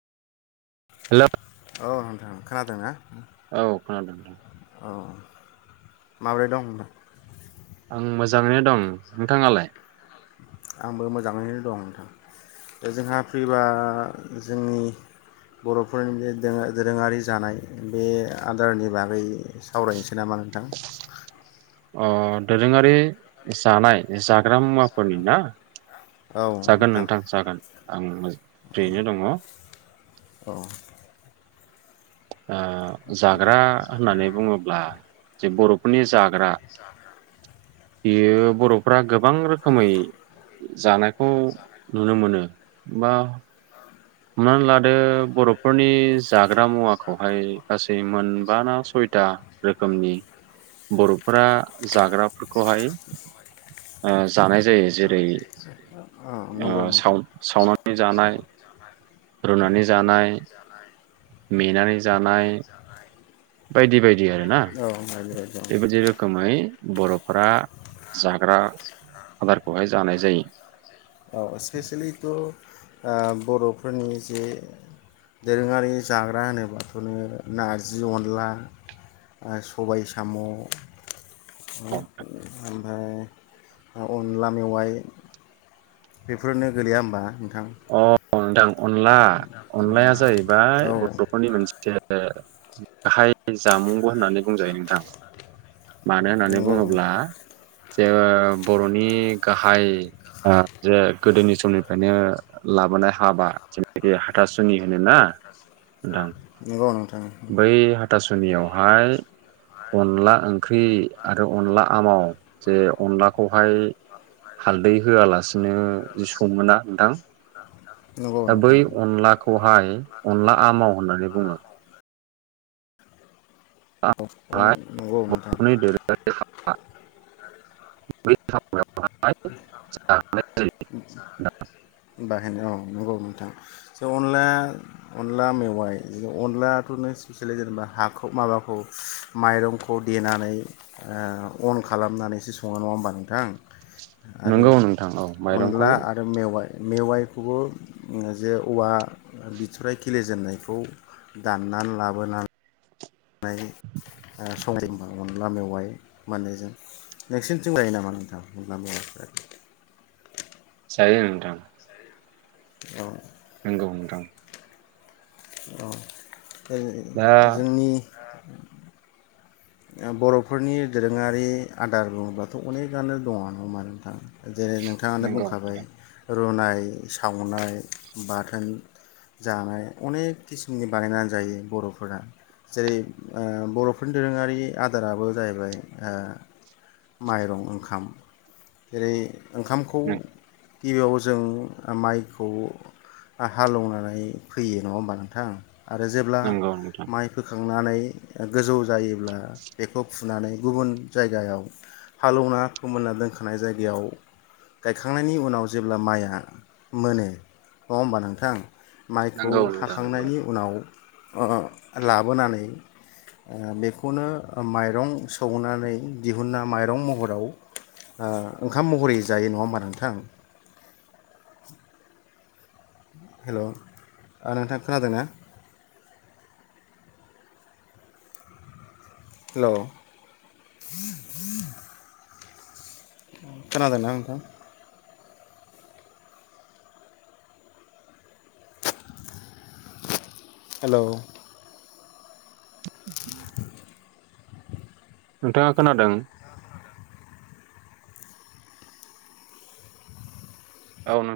हेल' औ नोंथां खोनादोंना औ खोनादों नोंथां अ माब्रै दं [inaudible] आं मोजाङैनो दं नोंथाङालाय आंबो मोजाङैनो दं नोंथां दा जोंहा फैबा जोंनि बर'फोरनि बे दोरोङारि जानाय बे आदारनि बागै सावरायनोसै नामा नोंथां। अ दोरोङारि जानाय जा ग्रा मुवाफोरनि ना जागोन नोंथां जागोन आं मोजाङैनो दङ औ अ जाग्रा होननानै बुङोब्ला जे बर' आनि जाग हिसाब [inaudible] बियो बर'फ्रा गोबां रोखोमै जानाय खौ नुनो मोनो मा हमनानै लादो बर'फोरनि जाग्रा मुवाखौहाय गासै मोनबा ना सयथा रोखोमनि बर'फोरा जाग्राफोरखौहाय जानाय जायो ओ जेरै औ नंगौ नोंथां साव सावनानै जानाय रुनानै जानाय मेनानै जानाय बायदि बायदि आरो ना आरो बेबो जे रोखोमै बर'फोरा जाग्रा आदारखौहाय जानाय जायो औ स्पेसियेलिथ' ओ बर'फोरनि जे दोरोङारि जाग्रा होनोबाथ' नोङो नारजि अनला आ सबाइ साम' ओमफाय ओ अनला मेवाइ बेफोरनो गोलैया होमबा नों अ अ नोंथां। अनला अनलाया जाहैबाय औ बर'फोरनि मोनसे गाहाय जामुंबो होननानै बुंजायो नोंथां। मानो होननानै नंगौ बुङोब्ला जे बर'नि गाहाय ओ जे गोदोनि समनिफ्रायनो लाबोनाय हाबा जेनाखि हाथासुनि होनोना नोंथां नोंगौ नों बै हाथासुनियावहाय अनला ओंख्रि आरो अनला आमाव जे अनलाखौहाय हालदै होआलासिनो जि सङोना नोंथां नंगौ दा बै नोंथां अनलाखौहाय अनला आमाव होननानै बुङो [inaudible] अह अह नंगौ नोंथां। [inaudible] [unintelligible] बाहायनाय औ नंगौ नोंथां जे अनला अनला मेवाइ अनलाथ' न स्पेसेेलि जेनेबा हाखौ माबाखौ माइरंखौ देनानै ओ अन खालामनानैसो सङो। नङा होमबा नोंथां? आरो नंगौ नोंथां औ माइरंखौ अनला आरो मेवाइ मेवाइखौबो जे औवा बिथराइ खिलेजेननायखौ दाननान लाबोनान नै ओ [unintelligible] अनला मेवाइ मोननैजों नोंसिनिथिं लायो नामा नोंथां अनला मेवायखो। जायो ओं नोंथां। अ नोंगौ नोंथां। औ दा ओइ जोंनि ओ बर'फोरनि दोरोङारि आदार बुङोब्लाथ' अनेकानो दङ नङा होमबा नोंथां जेरै नोंथाङानो नंगौ बुंखाबाय नोंथां रुनाय सावनाय बाथोन जानाय अनेख किसुमनि बानायनानै जायो बर'फोरा जेरै ओ बर'फोरनि दोरोङारि इ आदाराबो जाहैबाय ओ माइरं ओंखाम जेरै ओंखामखौ गिबियाव जों माइखौ आ हालएवनानै फैयो। नङा होमबा नोंथां? आरो जेब्ला नंगौ नोंथां माइ फोखां खांनानै गोजौ जायोब्ला बेखौ फुनानै गुबुन जायगायाव हालोवना फोमोनना दोनखानाय जायगायाव गायखांनायनि उनाव जेब्ला माइया मोनो नङा होमबा नोंथां माइखौ नंगौ नोंथां नंगौ हाखांनायनि उनाव अ अ लाबोनानै ओ बेखौनो माइरं सौनानै दिहुना माइरं महराव ओ ओंखाम महरै जायो नङा होमबा नोंथां हेल' आ नोंथां खोनादोंना? हेल' खोनादोंना नोंथां? हेल' नोंथाङा खोनादों? औ उम